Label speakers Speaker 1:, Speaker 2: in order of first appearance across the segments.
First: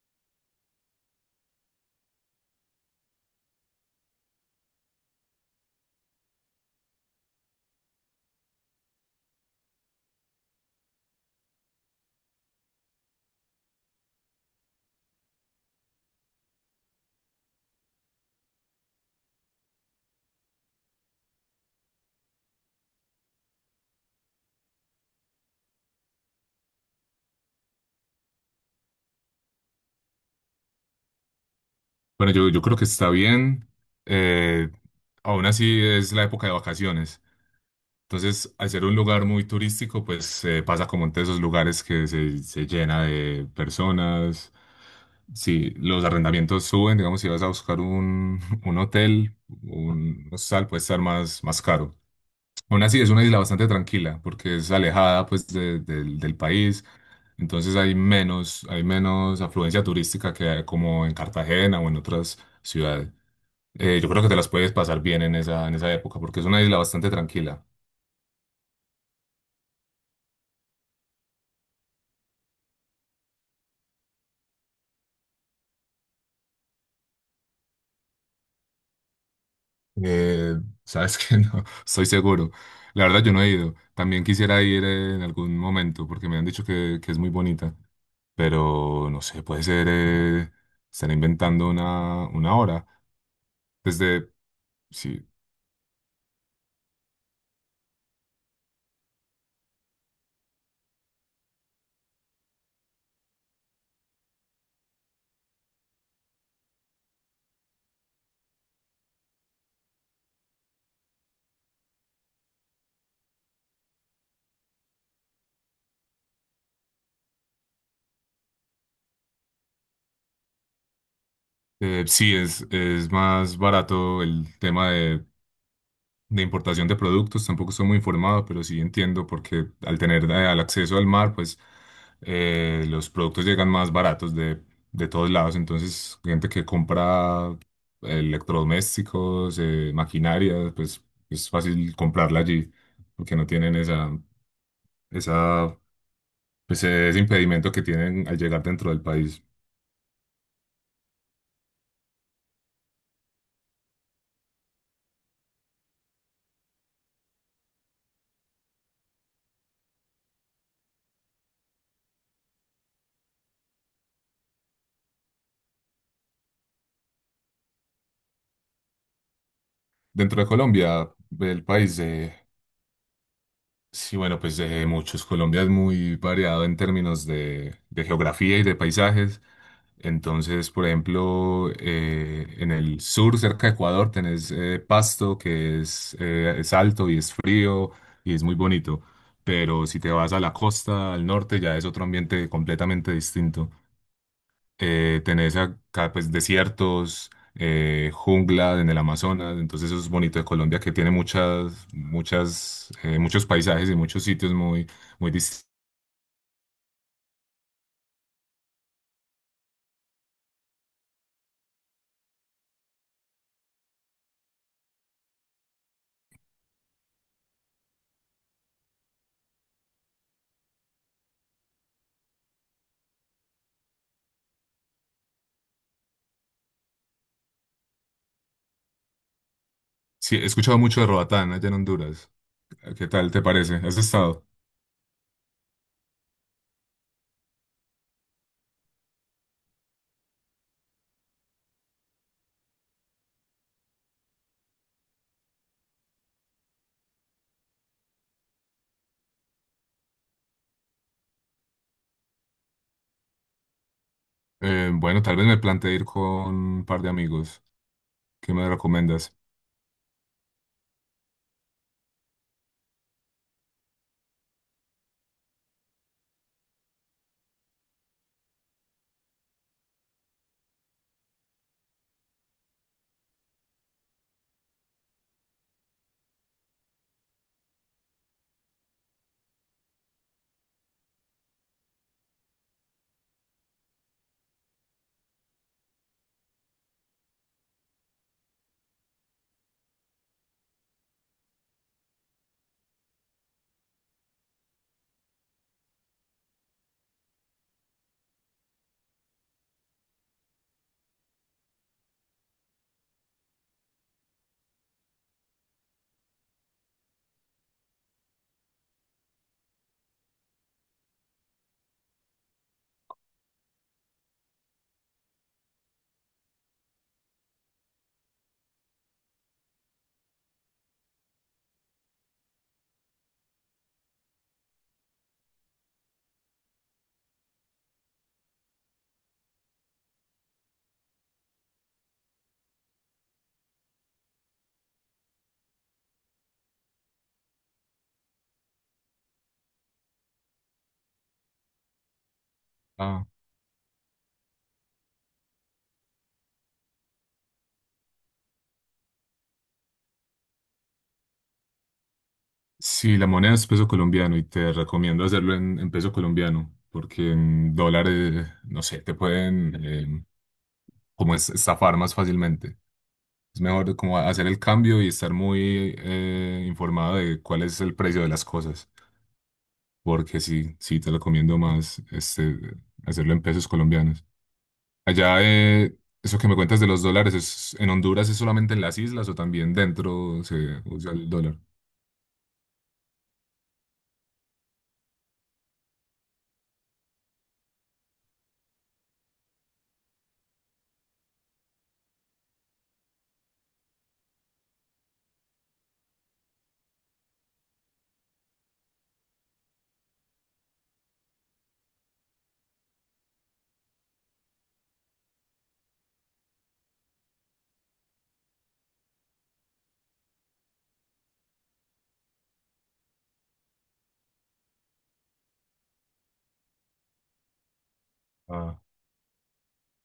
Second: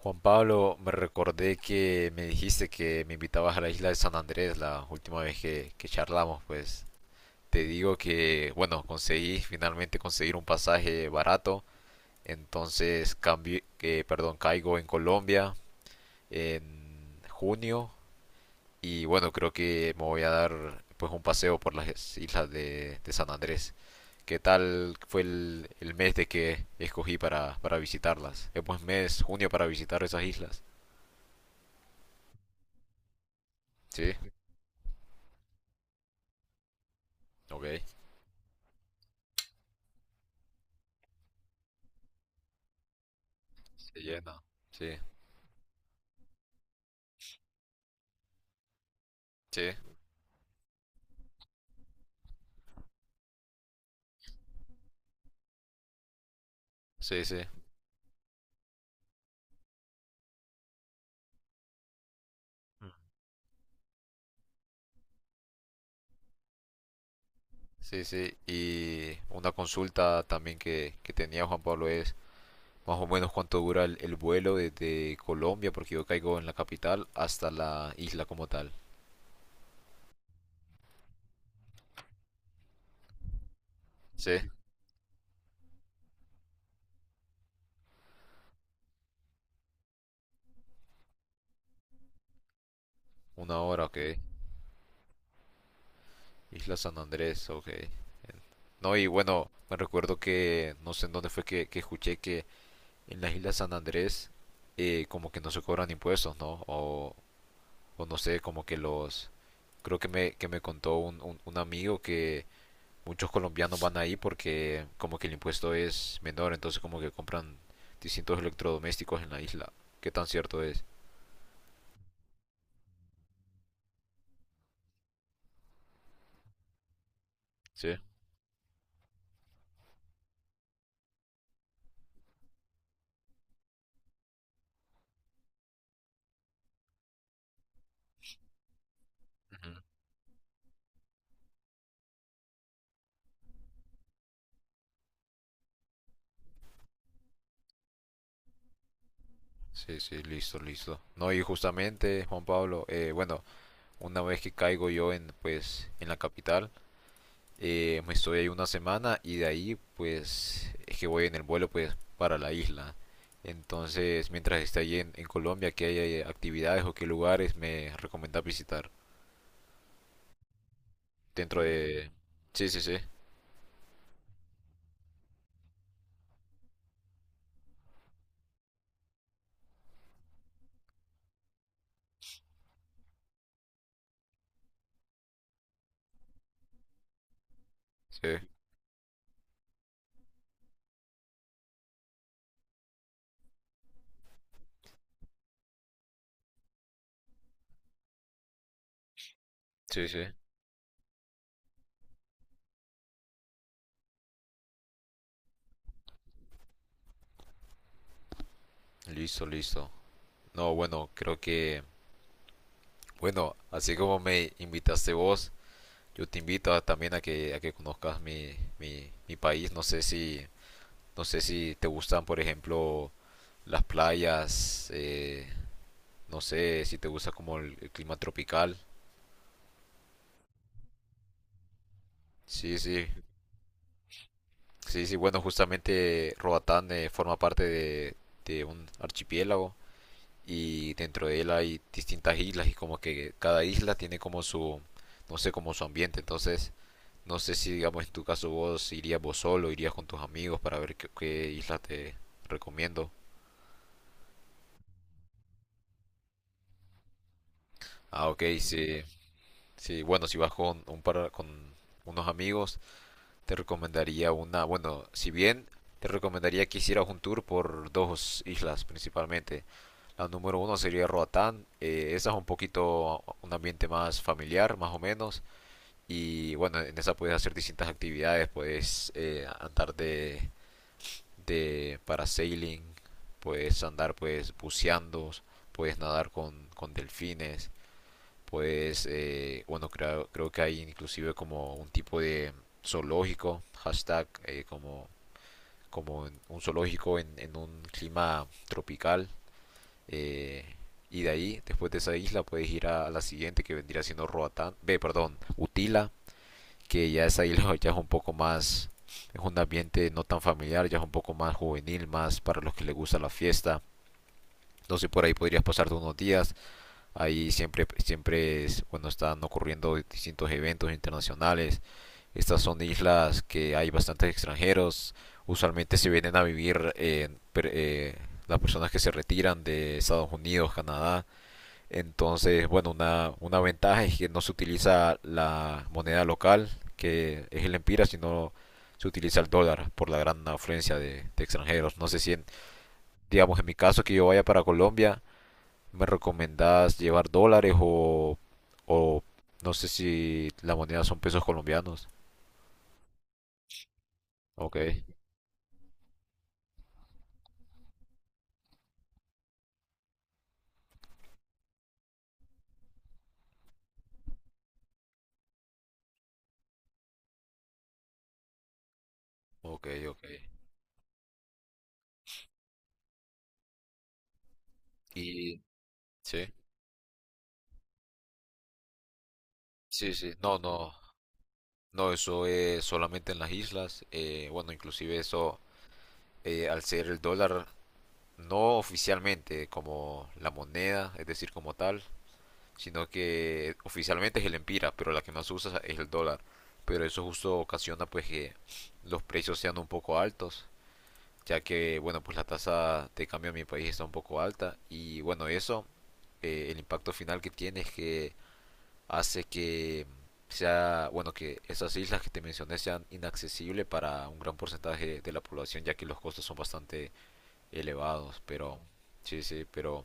Speaker 1: Juan Pablo, me recordé que me dijiste que me invitabas a la isla de San Andrés la última vez que charlamos, pues te digo que, bueno, conseguí finalmente conseguir un pasaje barato, entonces cambié, que, perdón, caigo en Colombia en junio. Y bueno, creo que me voy a dar pues un paseo por las islas de San Andrés. ¿Qué tal fue el mes de que escogí para visitarlas? ¿Es buen mes, junio, para visitar esas islas?
Speaker 2: Bueno, yo creo que está bien.
Speaker 1: Sí,
Speaker 2: eh, Aún así es la época de vacaciones.
Speaker 1: ok.
Speaker 2: Entonces, al ser un lugar muy turístico, pues pasa como entre esos lugares que se llena de
Speaker 1: Se llena.
Speaker 2: personas.
Speaker 1: Sí,
Speaker 2: Si los arrendamientos suben, digamos, si vas a buscar un, un hotel,
Speaker 1: sí,
Speaker 2: un hostal puede estar más, más caro. Aún así es una isla bastante tranquila porque es alejada pues del país.
Speaker 1: sí, sí,
Speaker 2: Entonces hay menos afluencia turística que como en Cartagena o en otras ciudades. Yo creo que te las puedes pasar bien en esa época, porque es una isla bastante tranquila.
Speaker 1: sí. Y una consulta también que tenía Juan Pablo es más o menos cuánto dura el vuelo desde Colombia, porque yo caigo en la capital, hasta la isla como tal.
Speaker 2: Eh, sabes que no, estoy seguro. La verdad, yo no he ido. También
Speaker 1: Sí,
Speaker 2: quisiera ir en algún momento, porque me han dicho que es muy bonita, pero no sé, puede ser, están inventando una hora.
Speaker 1: una hora, ok.
Speaker 2: Desde, sí,
Speaker 1: Isla San Andrés, ok. No, y bueno, me recuerdo que no sé en dónde fue que escuché que en la isla San Andrés como que no se cobran impuestos, ¿no? O no sé, como que los... Creo que que me contó un amigo que muchos colombianos van ahí porque como que el impuesto es menor, entonces como que compran distintos electrodomésticos en la isla. ¿Qué tan cierto es?
Speaker 2: sí, es más barato el tema de importación de productos, tampoco estoy
Speaker 1: Sí.
Speaker 2: muy informado, pero sí entiendo porque al tener el acceso al mar, pues los productos llegan más baratos de todos lados. Entonces, gente que compra electrodomésticos,
Speaker 1: Ujú.
Speaker 2: maquinaria, pues es fácil comprarla allí porque no tienen esa, esa, pues, ese impedimento que tienen al llegar dentro del país.
Speaker 1: Sí, sí, listo, listo. No, y justamente, Juan Pablo, bueno, una vez que caigo yo en, pues, en la capital, me estoy ahí una semana y de ahí, pues, es que voy en el vuelo, pues, para la isla. Entonces, mientras esté allí en Colombia, ¿qué hay, actividades o qué lugares me recomienda visitar
Speaker 2: Dentro de Colombia,
Speaker 1: dentro
Speaker 2: el país,
Speaker 1: de... Sí, sí, sí.
Speaker 2: sí, bueno, pues de muchos. Colombia es muy variado en términos de geografía y de paisajes. Entonces, por ejemplo, en el sur, cerca de Ecuador, tenés Pasto, que es alto y es frío y
Speaker 1: Sí,
Speaker 2: es muy bonito. Pero si te vas a la costa, al norte, ya es otro ambiente completamente distinto, tenés acá pues desiertos, jungla en el Amazonas, entonces eso
Speaker 1: sí,
Speaker 2: es
Speaker 1: sí.
Speaker 2: bonito de Colombia, que tiene muchas, muchas, muchos paisajes y muchos sitios muy, muy distintos.
Speaker 1: Listo, listo. No, bueno, creo que, bueno, así como me invitaste vos, yo te invito a- también a que conozcas mi país. No sé si, no sé si te gustan, por ejemplo, las playas, no sé si te gusta como el clima tropical.
Speaker 2: Sí, he escuchado mucho de Roatán allá en Honduras.
Speaker 1: Sí, sí,
Speaker 2: ¿Qué tal te parece? ¿Has estado?
Speaker 1: sí, sí. Bueno, justamente Roatán forma parte de un archipiélago. Y dentro de él hay distintas islas y como que cada isla tiene como su, no sé, como su ambiente. Entonces, no sé si digamos en tu caso vos irías vos solo, irías con tus amigos para ver qué isla te recomiendo.
Speaker 2: Bueno, tal vez me planteé ir con un par de amigos.
Speaker 1: Ah, ok,
Speaker 2: ¿Qué me
Speaker 1: sí,
Speaker 2: recomiendas?
Speaker 1: sí, bueno, si vas con un par, con unos amigos, te recomendaría una, bueno, si bien te recomendaría que hicieras un tour por dos islas principalmente. La número uno sería Roatán, esa es un poquito un ambiente más familiar, más o menos. Y bueno, en esa puedes hacer distintas actividades, puedes andar de parasailing, puedes andar pues buceando, puedes nadar con delfines, puedes, bueno, creo, creo que hay inclusive como un tipo de zoológico, hashtag, como, como un zoológico en un clima tropical. eh, y de ahí, después de esa isla, puedes ir a la siguiente que vendría siendo Roatán, ve, perdón, Utila, que ya es ahí, ya es un poco más, es un ambiente no tan familiar, ya es un poco más juvenil, más para los que les gusta la fiesta. Entonces por ahí podrías pasarte unos días. Ahí siempre, siempre es, bueno, están ocurriendo distintos eventos internacionales. Estas son islas que hay bastantes extranjeros. Usualmente se vienen a vivir las personas que se retiran de Estados Unidos, Canadá. Entonces, bueno, una ventaja es que no se utiliza la moneda local, que es el empira, sino se utiliza el dólar por la gran afluencia de extranjeros. No sé si, en-
Speaker 2: Ah,
Speaker 1: digamos, en mi caso que yo vaya para Colombia, ¿me recomendás llevar dólares o no sé si la moneda son pesos colombianos?
Speaker 2: sí, la moneda es peso colombiano y te
Speaker 1: Ok,
Speaker 2: recomiendo hacerlo en peso colombiano, porque en dólares, no sé, te pueden como estafar más fácilmente. Es mejor como hacer el cambio y estar muy informado de cuál es el precio de las cosas,
Speaker 1: ok, ok.
Speaker 2: porque sí, sí te recomiendo más este, hacerlo en pesos colombianos. Allá,
Speaker 1: Y
Speaker 2: eso que
Speaker 1: sí,
Speaker 2: me cuentas de los dólares, es, ¿en Honduras es solamente en las islas o también
Speaker 1: sí, sí.
Speaker 2: dentro
Speaker 1: No,
Speaker 2: se
Speaker 1: no,
Speaker 2: usa el dólar?
Speaker 1: no, eso es solamente en las islas. Bueno, inclusive eso, al ser el dólar no oficialmente como la moneda, es decir, como tal, sino que oficialmente es el empira, pero la que más usa es el dólar. Pero eso justo ocasiona pues que los precios sean un poco altos, ya que bueno, pues la tasa de cambio en mi país está un poco alta y bueno, eso el impacto final que tiene es que hace que sea, bueno, que esas islas que te mencioné sean inaccesibles para un gran porcentaje de la población, ya que los costos son bastante elevados, pero
Speaker 2: Ah,
Speaker 1: sí, sí,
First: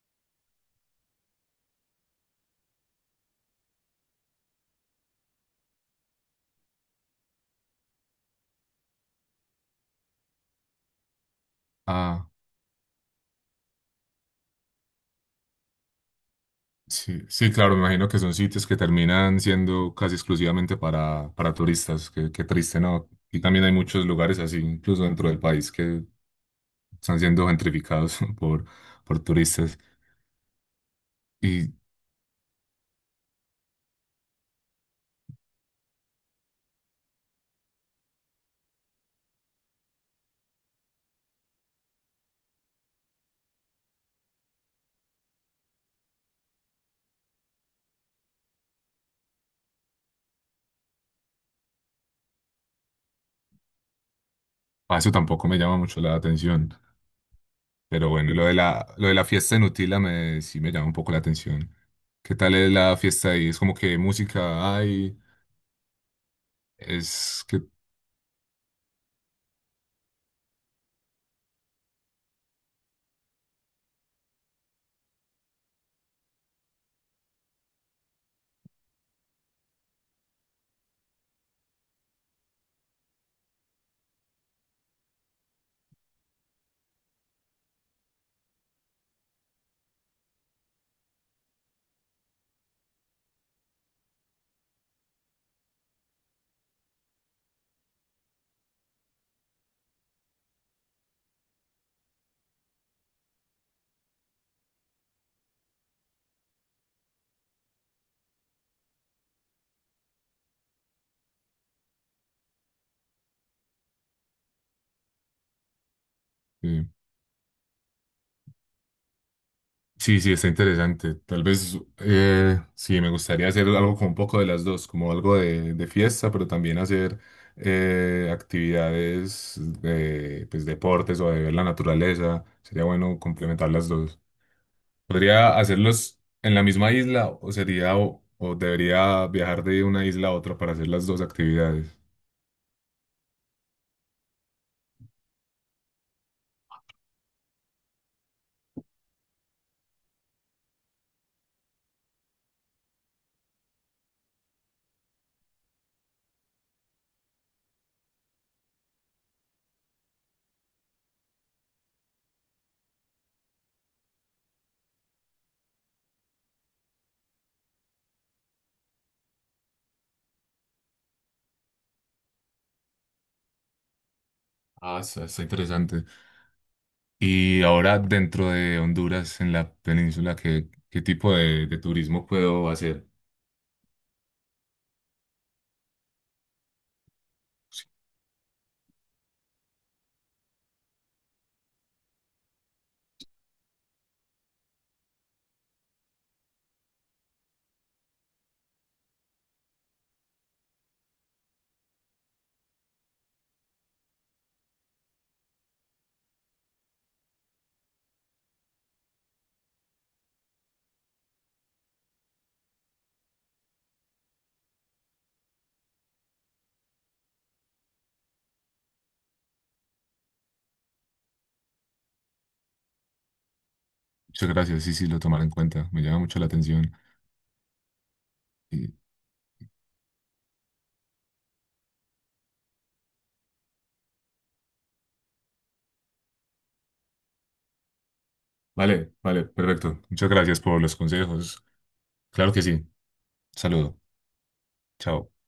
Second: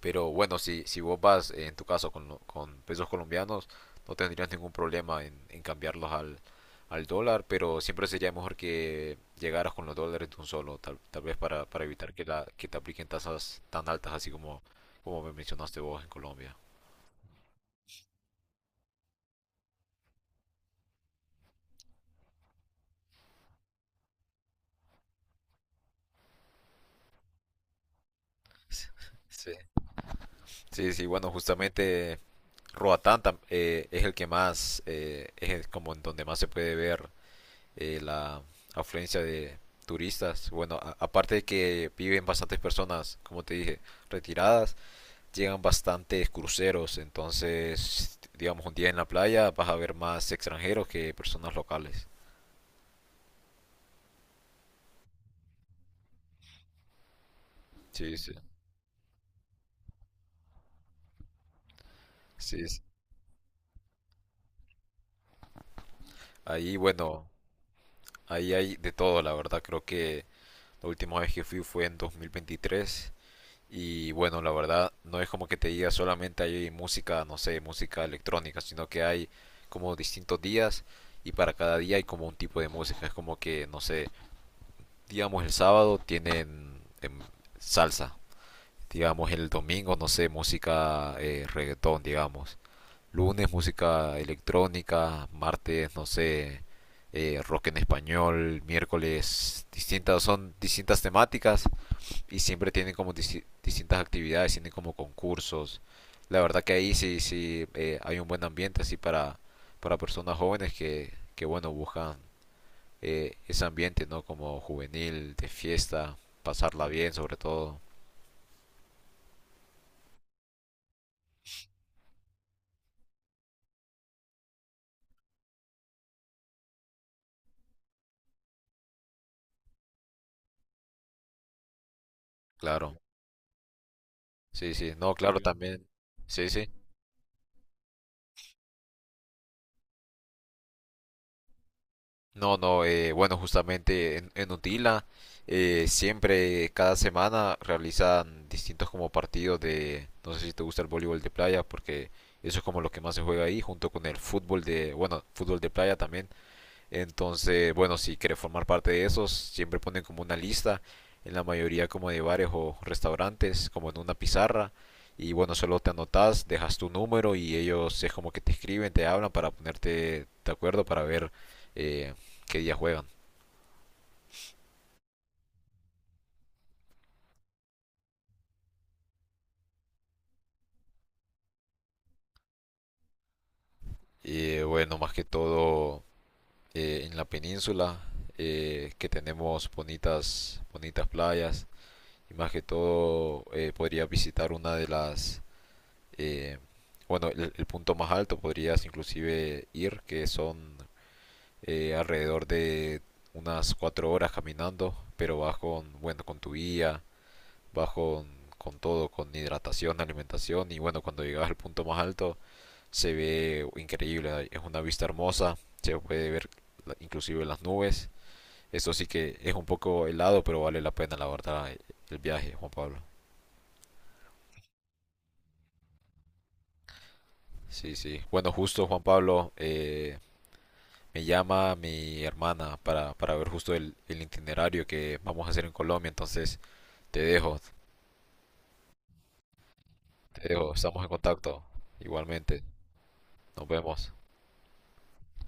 Speaker 1: pero bueno, si, si vos vas en tu caso con, lo- con pesos colombianos, no tendrías ningún problema en cambiarlos al, al dólar, pero siempre sería mejor que llegaras con los dólares de un solo, tal, tal vez para evitar que,
Speaker 2: ah,
Speaker 1: la, que te apliquen tasas tan altas, así como, como me mencionaste vos en Colombia.
Speaker 2: sí, sí, claro, me imagino que son sitios que terminan siendo casi exclusivamente para turistas. Qué, qué triste, ¿no? Y también hay muchos lugares así, incluso dentro del país, que están siendo gentrificados por
Speaker 1: Sí,
Speaker 2: turistas.
Speaker 1: sí, sí, bueno,
Speaker 2: Y
Speaker 1: justamente Roatán tam- es el que más, es el- como en donde más se puede ver la afluencia de turistas. Bueno, a- aparte de que viven bastantes personas, como te dije, retiradas, llegan bastantes cruceros. Entonces, digamos, un día en la playa vas a ver más extranjeros que personas locales.
Speaker 2: a eso tampoco me llama mucho la atención. Pero
Speaker 1: Sí, sí,
Speaker 2: bueno, lo de la fiesta en Utila me, sí me llama un poco la atención. ¿Qué tal
Speaker 1: sí.
Speaker 2: es
Speaker 1: Sí.
Speaker 2: la fiesta ahí? Es como que música hay,
Speaker 1: Ahí, bueno,
Speaker 2: es que...
Speaker 1: ahí hay de todo, la verdad. Creo que la última vez que fui fue en 2023. Y bueno, la verdad, no es como que te diga solamente hay música, no sé, música electrónica, sino que hay como distintos días y para cada día hay como un tipo de música. Es como que, no sé, digamos el sábado tienen salsa, digamos el domingo, no sé, música reggaetón, digamos. Lunes música electrónica, martes, no sé, rock en español, miércoles, distintas, son distintas temáticas y siempre tienen como disti- distintas actividades, tienen como concursos. La verdad que ahí sí, sí hay un buen ambiente así para personas jóvenes que bueno, buscan ese ambiente, ¿no? Como juvenil, de fiesta, pasarla
Speaker 2: eh,
Speaker 1: bien sobre todo.
Speaker 2: sí, sí, está interesante. Tal vez, sí, me gustaría hacer algo con un poco de las dos, como algo de fiesta, pero también hacer actividades de pues, deportes o de ver la naturaleza. Sería
Speaker 1: Claro,
Speaker 2: bueno complementar las dos.
Speaker 1: sí, sí, no, claro
Speaker 2: ¿Podría
Speaker 1: también,
Speaker 2: hacerlos
Speaker 1: sí,
Speaker 2: en la
Speaker 1: sí.
Speaker 2: misma isla o sería o debería viajar de una isla a otra para hacer las dos actividades?
Speaker 1: No, no, bueno, justamente en Utila siempre, cada semana realizan distintos como partidos de, no sé si te gusta el voleibol de playa, porque eso es como lo que más se juega ahí, junto con el fútbol de, bueno, fútbol de playa también. Entonces, bueno, si quieres formar parte de esos, siempre ponen como una lista, en la mayoría como de bares o restaurantes, como en una pizarra. Y bueno, solo te anotas, dejas tu número y ellos es como que te escriben, te hablan para ponerte de acuerdo para ver eh, qué día juegan.
Speaker 2: Ah, está, está interesante. Y ahora dentro de Honduras, en la península, ¿qué, qué tipo de turismo puedo hacer?
Speaker 1: Y bueno, más que todo en la península, que tenemos bonitas, bonitas playas. Y más que todo podría visitar una de las eh, bueno, el punto más alto podrías inclusive ir, que son alrededor de unas 4 horas caminando, pero vas con, bueno, con tu guía, vas con todo, con hidratación, alimentación y bueno, cuando llegas al punto más alto se ve increíble, es una vista hermosa, se puede ver la- inclusive las nubes. Eso sí que es un poco helado, pero vale la pena, la verdad, el viaje, Juan Pablo.
Speaker 2: Muchas gracias, sí, sí, lo tomaré en cuenta. Me llama mucho la atención.
Speaker 1: Sí, sí. Bueno, justo
Speaker 2: Y-
Speaker 1: Juan Pablo, me llama mi hermana para ver justo el itinerario que vamos a hacer en Colombia. Entonces, te dejo,
Speaker 2: vale, vale, perfecto. Muchas
Speaker 1: te
Speaker 2: gracias
Speaker 1: dejo,
Speaker 2: por los
Speaker 1: estamos en
Speaker 2: consejos.
Speaker 1: contacto.
Speaker 2: Claro que
Speaker 1: Igualmente,
Speaker 2: sí.
Speaker 1: nos
Speaker 2: Saludo.
Speaker 1: vemos.
Speaker 2: Chao.